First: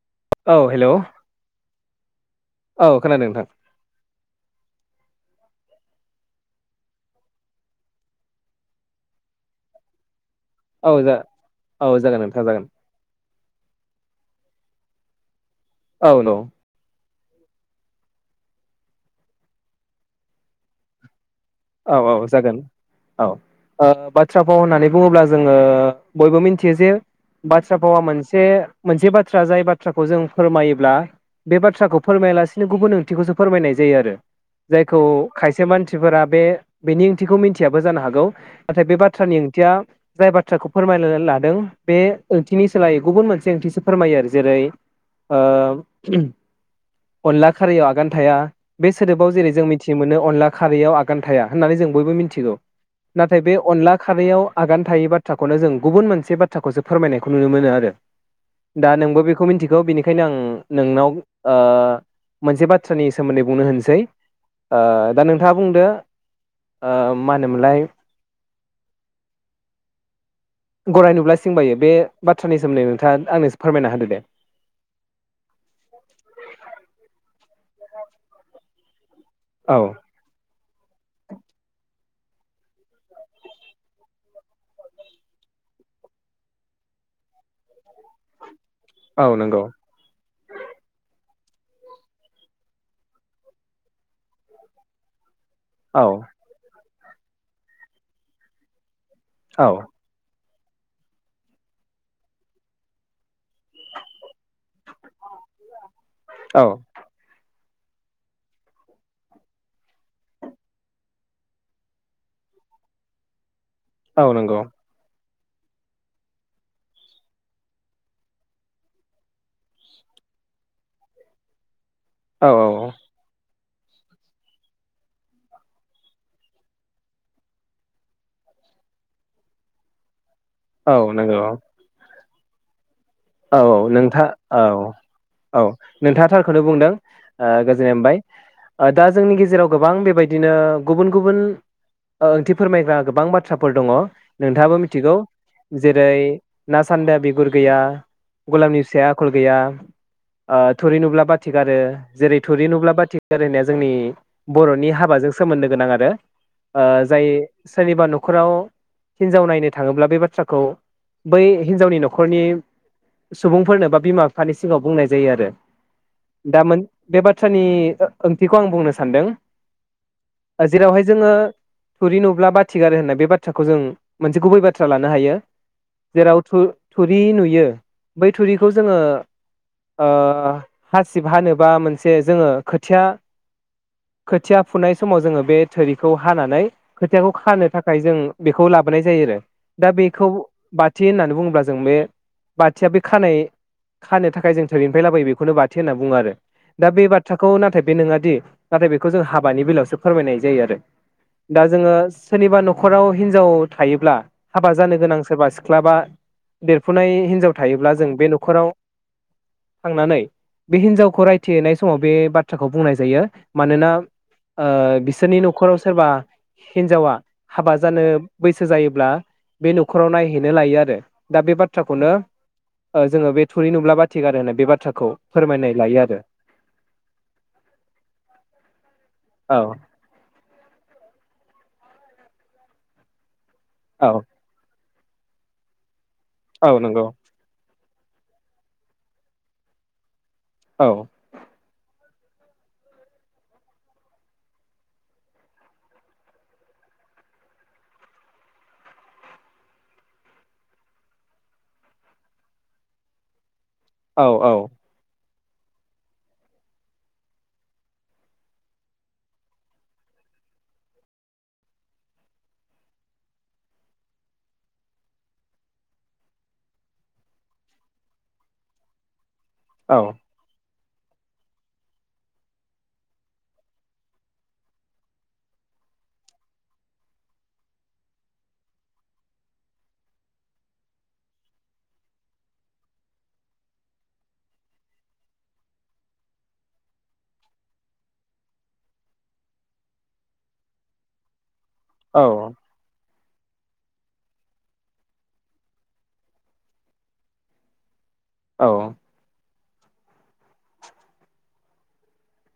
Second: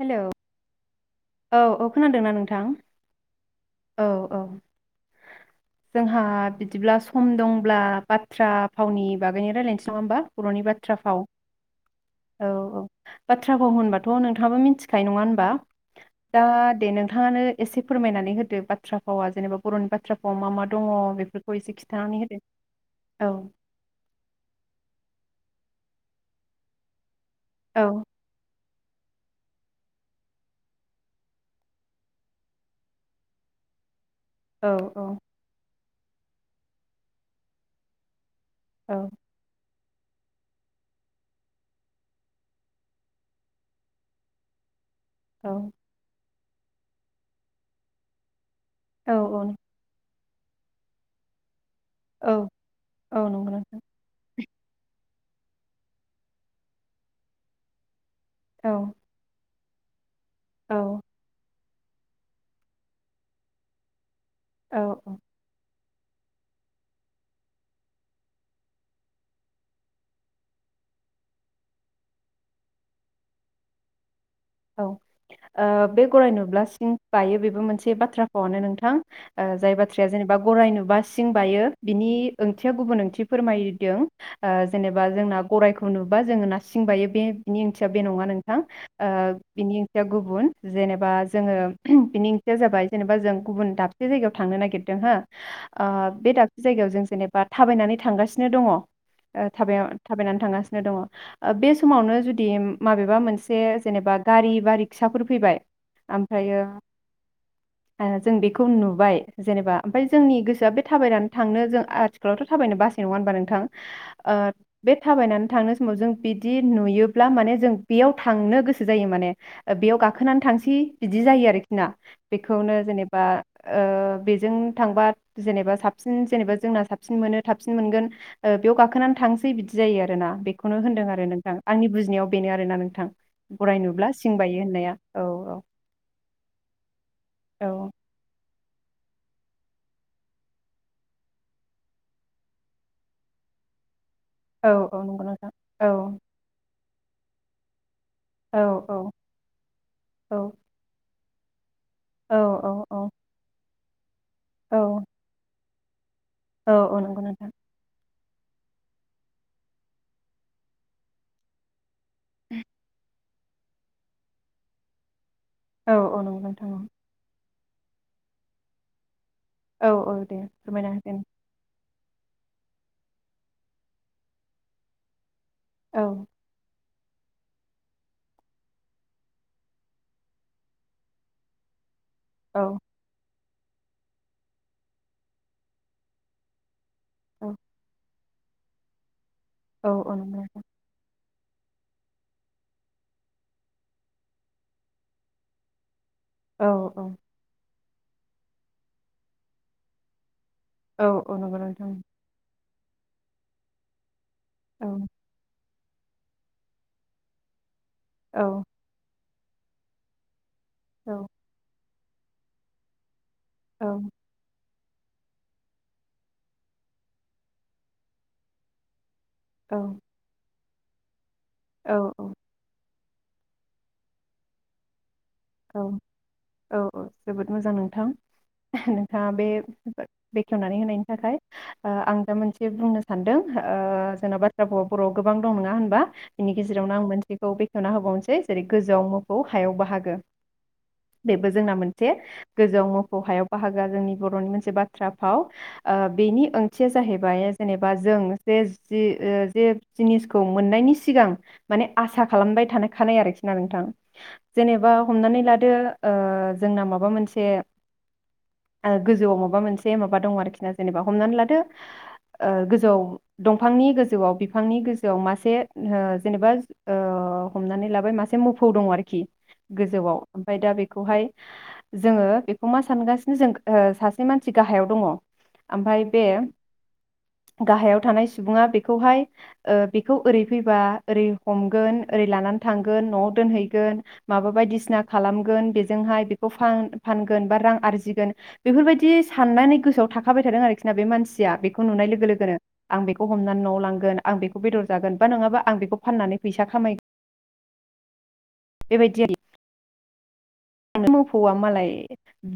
Hello औ hello औ औ खोनादोंना नों औ खोनादों नोंथां। जोंहा बिदिब्ला सम दंब्ला बाथ्रा फावनि बागैनो रायज्लायनोसै नङा होमबा। बर'नि औ बाथ्रा जा फाव औ जागोन नोंथां औ जागोन औ बाथ्रा फाव होनबाथ' नोंथाङाबो मिथि खायो नङा होनबा। औ दा दे नो थाङानो एसे फोरमायनानै होदो बाथ्रा भावा जेनेबा बर'नि बाथ्रा फावा मा मा दङ बेफोरख औ औ जागोन औ ओ बाथ्रा फाव होननानै बुङोब्ला जोङो बयबो मिथियो जे बाथ्रा औ भावा मोनसे मोनसे बाथ्रा जाय बाथ्राखौ जों फोरमायोब्ला बे बाथ्राखौ फोरमायालासिनो गुबुन ओंथिखौसो फोरमायनाय जायो आरो औ जायखौ औ खायसे मानसि फोरा बे बेनि ओंथिखौ मिन्थियाबो जानो हागौ। नाथाय बे औ बाथ्रानि ओंथिया जाय बाथ्राखौ फोरमायनो ला-लादों बे ओंथिनि सोलायै गुबुन मोनसे ओंथिसो फोरमायो आरो जेरै औ ओम अनला खारियाव आगान थाया बे औ सोदोबाव जेरै जों मिथि मोनो अनला खारियाव आ गान थाया होननानै जों बयबो औ मिथिगौ औ नाथाय नंगौ बे नोंथां अनला खारैयाव आगान थायै बाथ्राखौनो जों गुबुन मोनसे बाथ्राखौसो फोरमायनायखौ नुनो मोनो आरो औ दा नोंबो बेखौ मिथिख खौ बिनि ओंखायनो आं औ नोंनाव ओ मोनसे बाथ्रानि सोमोन्दै बुंनो होनसै औ औ दा नोंथाङा बुंदो ओ मा होनोमोनलाय? गराय नुब्ला सिं बायो बे बाथ्रानि सोमोन्दै नोंथाङा आंनोसो फोरमायना होदो दे औ ओ बे गराय नुब्ला सिं बायो बेबो मोनसे से बाथ्राखौनो नोंथां ओ जाय औ बाथ्राया जेनेबा गराइ नुबा सिं बायो बिनि ओंथिया गुबुन ओंथि फोरमायदों आ जेनेबा जोंना गराइखौ नुबा जोङोना सिं बायो बेनि ओंथिया बे नङा नों थां औ ओ नंगौ बिनि ओंथिया गुबुन जेनेबा जोङो बेनि ओंथिया जाबाय जेनेबा जों गुबुन दाबसे जायगायाव थांनो नागिरदों हो औ ओ बे दाबसे जायगायाव जों जेनेबा थाबायनानै थांगासिनो दङ ओ औ थाब थाबायनानै थाङासिनो दङ बे समावनो जुदि माबेबा मोनसे जेनेबा गारि बारि फिसाफोर फैबाय आमफ्रायो औ आरो जों बेखौ नुबाय जेनेबा ओमफ्राय जोंनि गोसोआ बे थाबायनानै थांनो जों आथिखालावथ थाबायनो बासाय नङा होनबा नोंथां? ओ औ नंगौ बे थाबायनानै थांनाय समाव जों बिदि नुयोब्ला माने जों बेयाव थांनो गोसो जायो माने बेयाव गाखोनानै थांसै बिदि जायो आरोखि ना औ बेखौनो औ जेनेबा ओ बेजों थांबा जेनेबा साबसिन जेनेबा जोंना साबसिन मोनो थाबसिन मोनगोन ओ बेयाव गाखोनानै थांसै बिदि जायो आरोना खौनो औ होनदों आरो नंगौ नोंथां आंनि बुजिनायाव बेनो आरोना नोंथां औ औ गराय नुब्ला नोंथाङ सिं बायो औ होननाया औ नोंथाङा थारखौनो बुंदों औ गोजोननाय मोनबाय दा जोंनि गेजेराव गोबां बेबायदिनो गुबुन गुबुन ओंथि फोरमायग्रा गोबां बाथ्राफोर दङ औ नोंथाङाबो औ मिथिगौ नंगौ नोंथां औ जेरै ना सान्दाया बिगुर गैया औ गलामनि औ फिसाया आखल गैया थुरि नुब्ला बाथ थि गारो औ जेरै थुरि नुब्ला औ बाथिगारो होननाया जोंनि बर'नि हाबाजों सोमोन्दो गोनां आरो औ ओ औ नंगौ जाय नोंथां सोरनिबा नख न'खराव हिनजाव नायनो थाङोब्ला बे बाथ्राखौ बै हिनजावनि न'ख न'खरनि सुबुंफोरनो बा बिमा बिफानि सिगाङाव बुंनाय जायो आरो औ औ नंगौ दा नोंथां मोन औ बे बाथ्रानि ओंथिखौ आं बुंनो सानदों औ औ दे फोरमायना जेरावहाय होगोन जोङो थुरि नुब्ला बाथिगारो होननाय बे बाथ्राखौ जों मोनसे गुबै बाथ्रा लानो हायो औ जेराव थु थुरि नुयो बै थुरिखौ जोङो ओ हासिब हानोबा मोनस से जोङो औ खोथिया खोथिया फुनाय समाव जोङो बे थोरिखौ हानानै खोथियाखौ औ खानो थाखाय जों बेखौ लाबोनाय जायो आरो औ दा औ बेखौ नंगौ नोंथां बाथि होननानै बुङ अब्ला जों बे बाथिया बे खानाय खानो थाखाय जों थोरैनिफ्राय लाबोयो बेखौनो बाथि होनना बु बुङो आरो औ दा औ बे बाथ्राखौ नाथाय बे नङाादि नाथाय बेखौ जों हाबानि बेलायावसो फोरमायनाय जायोआरो औ औ नंगौ दा नोंथां जोङो सोरनिबा नख न'खराव हिनजाव थायोब्ला हाबा औ जानो गोनां सोरबा सि क्लाबा देरफुनाय हिनजाव थायोब्ला जों बे औ न'खराव थांनानै बे औ हिनजावखौ रायथि हैैनाय समाव बे बाथ्राखौ बुंनाय जायो। औ मानोना ओ बिसोरनि न'खराव सोरबा हिनजावा हाबा जानो बैसो जायोब्ला बे औ न'खराव नायहैनो लायो आरो रो दा बे बाथ्राखौनो औ ओ जोङो बे थुरि नुब्ला बाथिगारो होनो बे बाथ्राखौ फोरमायनाय औ लायो आरो औ औ जोबोद मोजां नोंथां नों थाङा बे [unintelligible] बेखेवनानै होनायनि थाखाय ओ आं दा मोनसे बुंनो सान्दों। ओ औ जेन'बाथ्रा [unintelligible] बर'आव गोबां दं नोङा होनबा? बिनि औ गेजेरावनो नंगौ आं मोनसेखौ बे होना होबावनोसै जेरै गोजौआव मोफौ हायाव बाहागो। औ बेबो जोंना मोन जे गोजौआव मोफौ हायाव बाहागोआ जोंनि बर'नि मोनसे बाथ्रा फाव ओ बेनि ओंथिया जाहैबाय जेनेबा जों जे जि ओ जे जिनिसखौ मोननायनि सिगां माने आसा खालामबाय थानाय खानाय आरोखि ना नोंथां औ औ जेनेबा हमनानै लादो ओ जोंना माबा मोनसे ओ गोजौआव माबा मोनसे माबा दङ आरोखि ना जेनेबा हमनानै लादो ओ गोजौआव दंफांनि गोजौआव बिफांनि गोजौआव मासे हो जेनेबा ओ हमनानै लाबाय मासे मोफौ दङ आरोखि औ गोजौआव ओमफाय दा बे खौहाय जोङो बेखौ मा सानगासिनो जों ओ सासे मानसि गाहायाव दङ आमफाय बे गाहायाव थानाय सुबुङा बेखौहाय ओ बेखौ ओरै फैबा ओरै हमगोन ओरै लानानै थांगोन न'आव दोनहैगोन माबा बायदिसिना खालामगोन बेजोंहाय बेखौ फान फानगोन बा रां आरजिगोन बेफोरबायदि साननानै गोसोआव थाखाबाय थादों आरोखि ना बे मानसिया बे खो नुनाय लोगो लोगोनो आं बेख हमनानै न'आव लांगोन आं बेखौ बेदर जागोन बा नङा आं बेखौ फाननानै फैसा खामाय औ बेबाय [unintelligible] मोफौआ मालाय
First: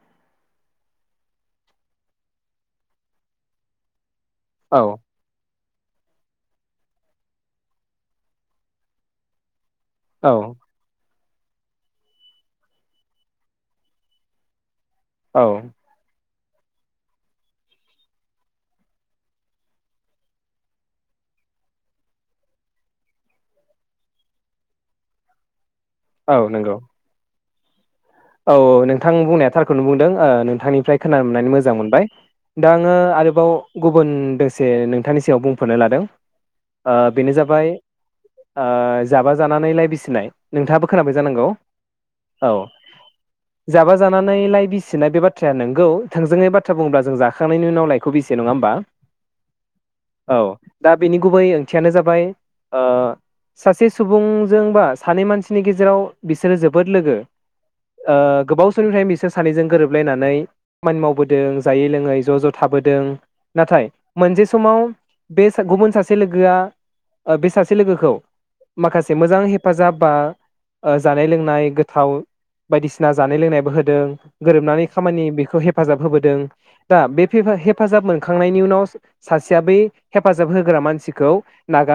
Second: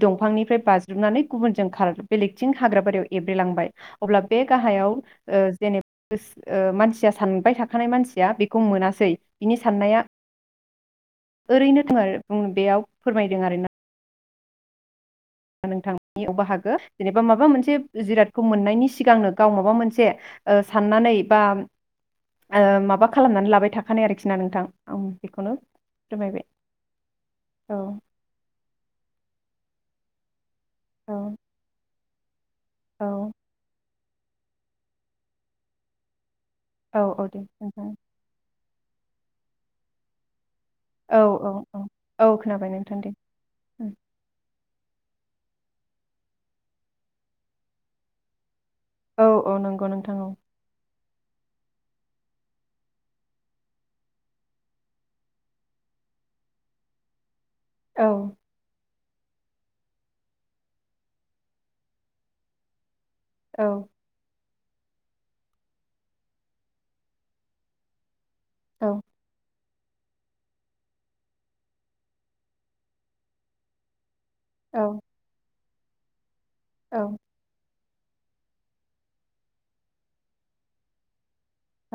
दंफांनिफ्राय बाज्रुमनानै गुबुनजों खार बेलेगथिं हाग्रा बारियाव एब्रेलांबाय। अब्ला बे औ गाहायाव ओ जेनेब गोस ओ मानसिया सानबाय थाखानाय मानसिया बेखौ मोनासै बिनि साननाया औ ओरैनो था आरो बुं बेयाव फोरमायदों आरोना। औ नोंथांनि अबा हागो जेनेबा माबा मोनसे जिरादखौ मोननायनि सिगांनो गाव माबा मोनसे ओ साननानै बा ओ माबा खालामनानै लाबाय थाखानाय आरोखि ना नोंथां उम बेखौनो औ फोरमायबाय नंगौ। औ औ नोंथां बुंनाया थारखौनो बुंदों ओ नों थांनिफ्राय औ खोनानो मोननानै मोजां मोनबाय। दा आङो औ आरोबाव गुब बुन दोंसे नोंथांनि सिगायाव बुंफोरनो लादों। ओ औ औ बेनो दे जाबाय। नोंथां ओ जाबा जानानै लाय बिसिनाय। नोंथाङाबो खोनाबाय औ जानांगौ औ औ औ। खोनाबाय नोंथां दे उम जाबा जानानै लाय बिसि। सिनाय बे बाथ्राया नोंगौ थोंजोङै बाथ्रा बुङोब्ला जों जाखांनायनि उनाव लाइखौ बेसियो नङा होमबा। औ औ नंगौ नोंथां औ। बिनि गुबै ओंथियानो जाबाय ओ सासे सुबुंजों बा सानै मानसिनि गेजेराव बिसोरो जोबोद लोगो। औ ओ गोबाव समनिफ्रायनो बिस सोर सानैजों गोरोबलायनानै खामानि मावबोदों जायै लोङै ज' ज' थाबोदों। औ नाथाय मोनसे। समाव बे गुबुन सासे लोगोआ बे सासे लोगोखौ। औ माखासे मोजां हेब फाजाब बा जानाय लोंनाय गोथाव। बायदिसिना जानाय लोंनायबो होदों। औ गोरोबनानै खामानि बेखौ हे फाजाब होबोदों। दा बे फेफी हेफ फाजाब मोनखांनायनि उनाव सासेया बै हेफाजाब होग्रा मानसिखौ।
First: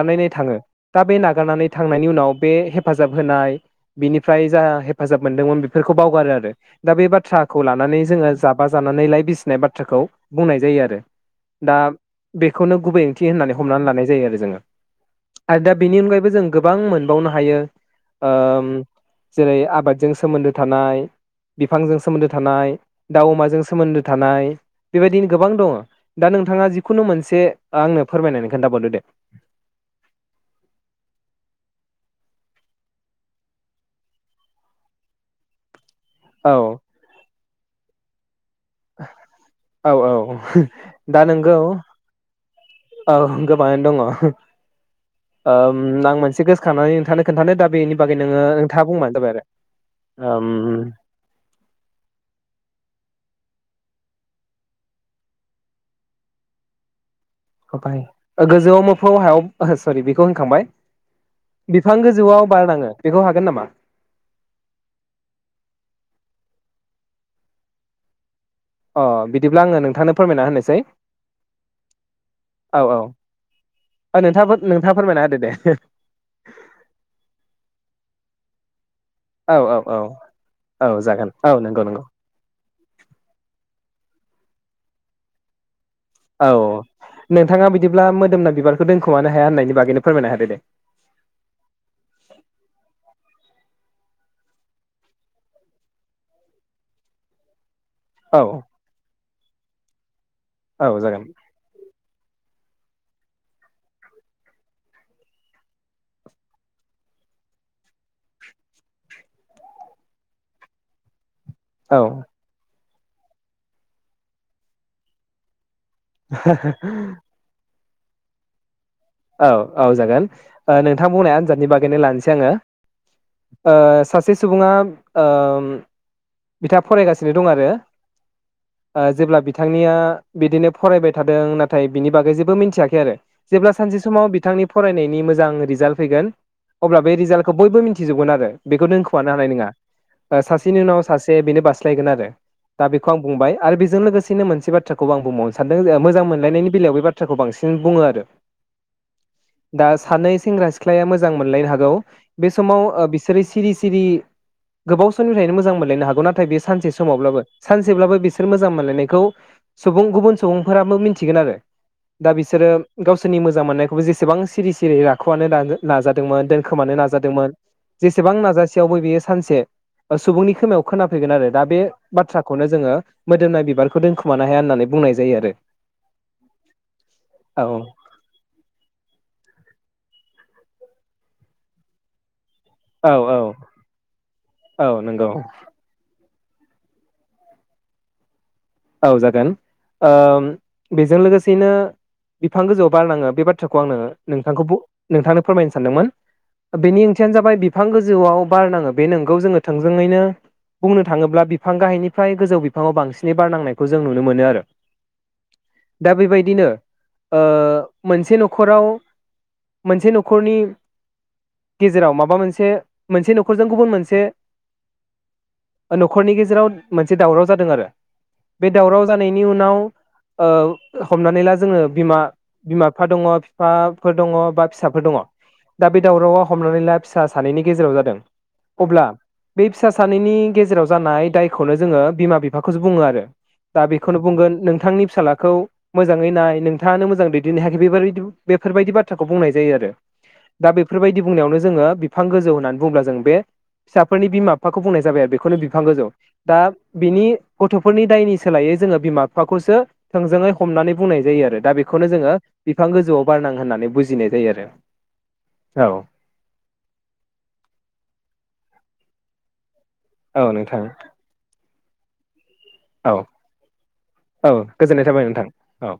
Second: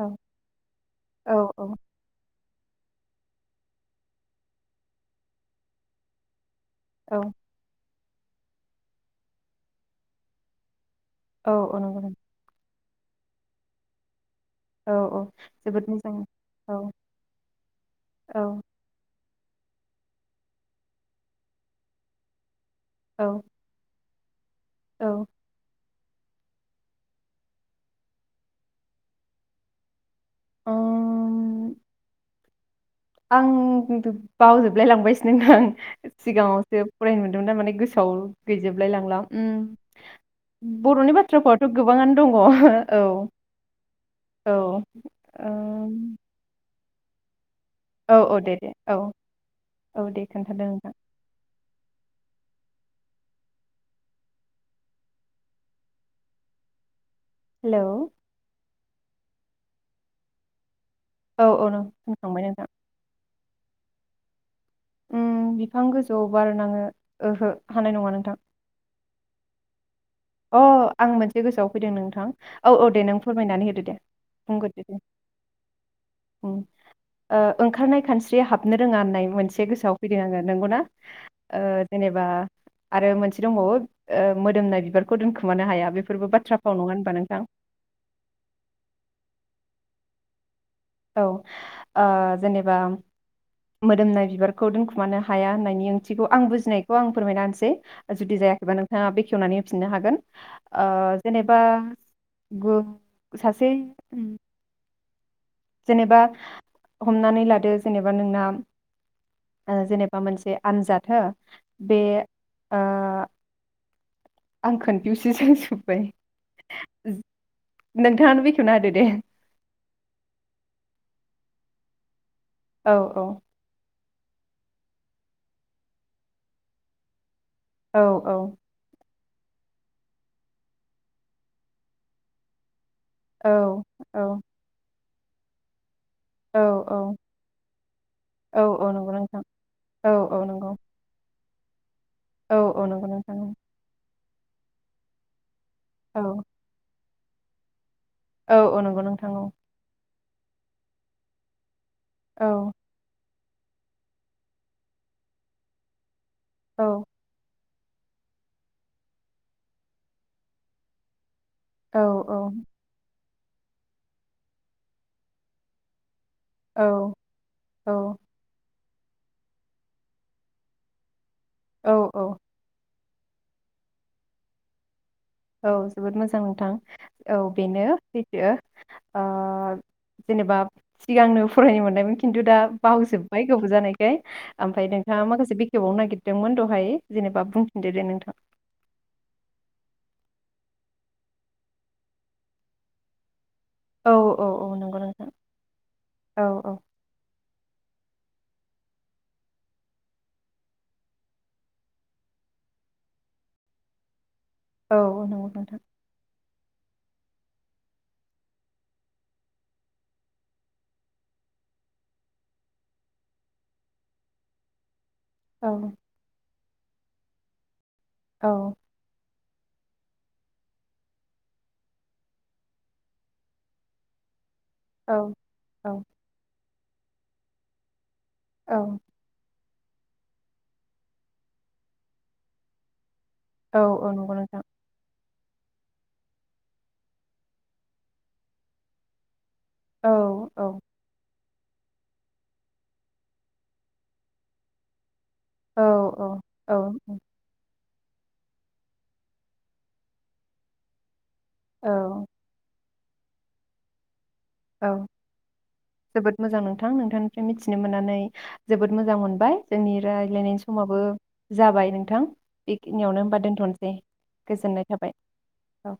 औ थाङो दा बे औ नागारनानै थांनायनि उनाव। बे हेफाजाब होनाय बिनिफ्राय जा हेफाजाब। मोनदोंमोन बेफोरखौ बावगारो आरो। दा बे औ बाथ्राखौ लानानै। जोङो जाबा जानानै लाय बिसिनाय बाथ्राखौ बुंनाय जायो आरो। औ दा औ नंगौ नोंथां बेखौनो। गुबै ओंथि होननानै हमनानै लानाय जायो आरो जोङो। औ औ आरो दा जोबोद बेनि मोजां अनगायैबो जों गोबां औ मोनबावनो हायो। औ जेरै आबादजों। सोमोन्दो थानाय, बिफांजों सोमोन्दो थानाय। औ दाउ अमाजों सोमोन्दो। थानाय। औ बेबायदिनो गोबां दङो दा नोंथाङा जिखुनु मोनसे आंनो फोरमायनानै खोन्थाबावदो दे। अ आं [unintelligible] बावजोबलाय लांबायसो नोंथां। औ सिगाङावसो फरायनो मोन दोंमोन दा माने गोसोआव गैजोबलाय लांला उम औ औ बर'नि दा नोंगौ बाथ्राफावाथ' गोबाङानो दङ' औ औ गोबाङानो दङ औ ओम [unintelligible] खोनथानो बेनि बागै औ औ नोङो दे दे नोंथाङा औ बुंबानो जाबाय औ दे आरो ओम खोन्थादो नोंथां हेलौ [unintelligible] गोजौआव मो फौ हायाव सरि बेखौ होनखांबाय औ औ नों बिफां होनखांबाय गोजौआव नोंथां बारनाङो बेखौ गोन नामा? उम बिफां गोजौआव बारनाङो ओहो हानाय नङा नोंथां। अ बिदिब्ला आङो नोंथांनो फोरमायना अ होनोसै आं मोनसे गोसोआव फैदों नोंथां। औ औ दे नों फोरमायनानै होदो दे ओ नोंथाङाबो बुंग्रोदो नोंथाङा दे फोरमायना होदो दे उम ओंखारनाय खानस्रिया हाब नो रोङा होननाय औ मोनसे औ गोसोआव औ फैदों आङो नंगौना? औ जागोन औ ओ नंगौ नंगौ जेनेबा आरो मोनसे दंबावो ओ मोदोमनाय बिबार खौ दोनखुमानो हाया बे औ नोंथाङा बिदिब्ला मोदोमना बिबारखौ दोनखुमानो हाया होननायनि बागैनो फोरमायनो होदो दे। औ ओ जेनेबा मोदोमनाय बिबारखौ दोनखुमानो हाया होननायनि ओंथिखौ आं बुजिनायखौ आं फोरमायना होनोसै। जुदि औ जायाखैबा नोंथाङा बे खेवनानै होफिननो हागोन ओ औ जागोन जेनेबा [unintelligible] सासे उम जेनेबा हमनानै लादो जेनेबा नोंना ओ जेनेबा मोनसे आनजाद हो औ बे ओ आं कनफिउसो जाजोब [unintelligible] नोंथाङानो बेखवना होदो दे। औ औ जागोन ओ नोंथां बुंनाय आनजादनि बागैनो लानोसै। जोङो औ ओ सा सासे सुबुङा ओ बिथाङा फरायगासि दं आरो औ औ ओ जेब्ला बिथांनिया बिदिनो फरायबाय थादों नाथाय बिनि बागै जेबो मिनथियाखै आरो औ जेब्लासि जे औ समाव बिथांनि फराय नायनि मोजां रिजाल्ट फैगोन औ अब्ला औ बे रिजाल्टखौ बयबो मिनथिजोबगोन आरो औ बेखौ औ नंगौ दोनखुमानो नोंथां हानाय नङा औ ओ औ नंगौ सासेनि उनाव सासे ए बेनो बास। थ्रायगोन आरो औ औ दा नंगौ बेखौ आं नोंथां बुंबाय आरो बेजों लोगोसे मोनसे बाथ्राखौ आं बुंबाव सानदों जे औ मोजां मोनलायनायनि बेलायाव बे बाथ बाथ्राखौ बांसिन बुङो आरो औ नंगौ नोंथां औ। दा सानै सेंग्रा-सिख्लाया मोजां मोनलायनो हागौ। औ बे समाव ओ बि सोरो सिरि सिरि गोबाव समनिफ्रायनो मोजां मोनलायनो हागौ ना नाथाय बे औ सानसे समावब्लाबो सानसेब्लाबो बिसोर मोजां मोनलायनायखौ सुबुं गुबुन सुबुंफोराबो मिनथिगोन आरो। औ दा औ बिसोरो गाव सोनि मो मोजां मोननायखौबो जेसेबां सिरि सिरि राख'मानो नांदो नाजादो मोन औ दोनखोमानो नादोंमोन जेसेबां नाजा थेवबो बियो सानसे ओ सुबुंनि खोमायाव खोना फैगोन आरो दा बे औ बाथ्राखौनो जोङो मोदोमनाय बिबारखौ दोनखुमानो हाया होननानै बुंनाय जा औ जोबोद मोजां नोंथां औ आरो बेनो औ फैदो। ओ जेनेबा सिगांनो फरायनो मोनदोंमोन खिन्थु दा औ औ बावजोबबाय गोबाव जानायखाय औ ओमफ्राय नोंथाङा नंगौ माखासे बेखेवबावनो नागिर दोंमोन दहाय जेनेबा बुंफिनदो दे नोंथां। औ जागोन ओ बेजों लोगोसेनो बिफां गोजौआव बारनाङो बेबादि [unintelligible] आंङो औ औ नोंथांखौ बु औ नंगौ नोंथां नोंथांनो फोरमायनो सानदोंमोन औ औ बेनि ओंथियानो जाबाय बि बिफां गोजौआव बार नाङो बे नोंगौ जोङो थोंजोङैनो बुंनो थाङोब्ला बिफां गाहायनिफ्राय गोजौ बिफाङाव बांसिनै बारनांनायखौ जों नुनो मोनो आरो औ नंगौ नोंथां बिदिनो मोनसे नखराव मोनसे नखरनि गेजेराव माबा मोनसे मोनसे नखरजों गुबुन मोनसे औ नखरनि गेजेराव मोनसे दावराव जादों आरो औ बे दावराव जानायनि नि उनाव हमनानै ला जोङो बिमा बिमा बिफा दङ बिफाफोर दङ बा फिसाफोर दङ दा औ बे दावरावा हम हनानै ला फिसा सानैनि गेजेराव जादों औ अब्ला बे फिसा सानैनि गेजेराव जानाय दायखौनो जोङो बिमा बिफाखौसो बुङो आरो औ दा औ बेखौनो नंगौ बुंगोन नोंथां नोंथांनि फिसाला खौ मोजाङै नाय नोंथाङानो मोजां दैदेननो हायाखै बे बेफोरबायदि बाथ्राखौ बुंनाय जायो आरो औ दा बेफोरबायदि बुंनायावनो जों जोङो बिफां गोजौ होननानै बुंब्ला जों बे फिसाफोरनि बिमा बिफाखौ बुंनाय जाबाय बे खौनो औ बिफां गोजौ दा औ बिनि गथ दायनि सोलायै जोङो बिमा बिफाखौसो थोंजोङै हमनानै बुंनाय जायो आरो दा बेखौनो औ जोङो बिफां गोौआव बारनां होननानै बुजिनाय जायो आरो औ औ जोबोद मोजां नोंथां नोंथांनिफ्राय मिथिनो मोननानै जोबोद मोजां मोनदों बाय जोंनि औ रायज्लायनायनि नोंथां समाबो जाबाय नोंथां औ बेखिनियावनो होमबा दोन्थनोसै गोजोननाय थाबाय औ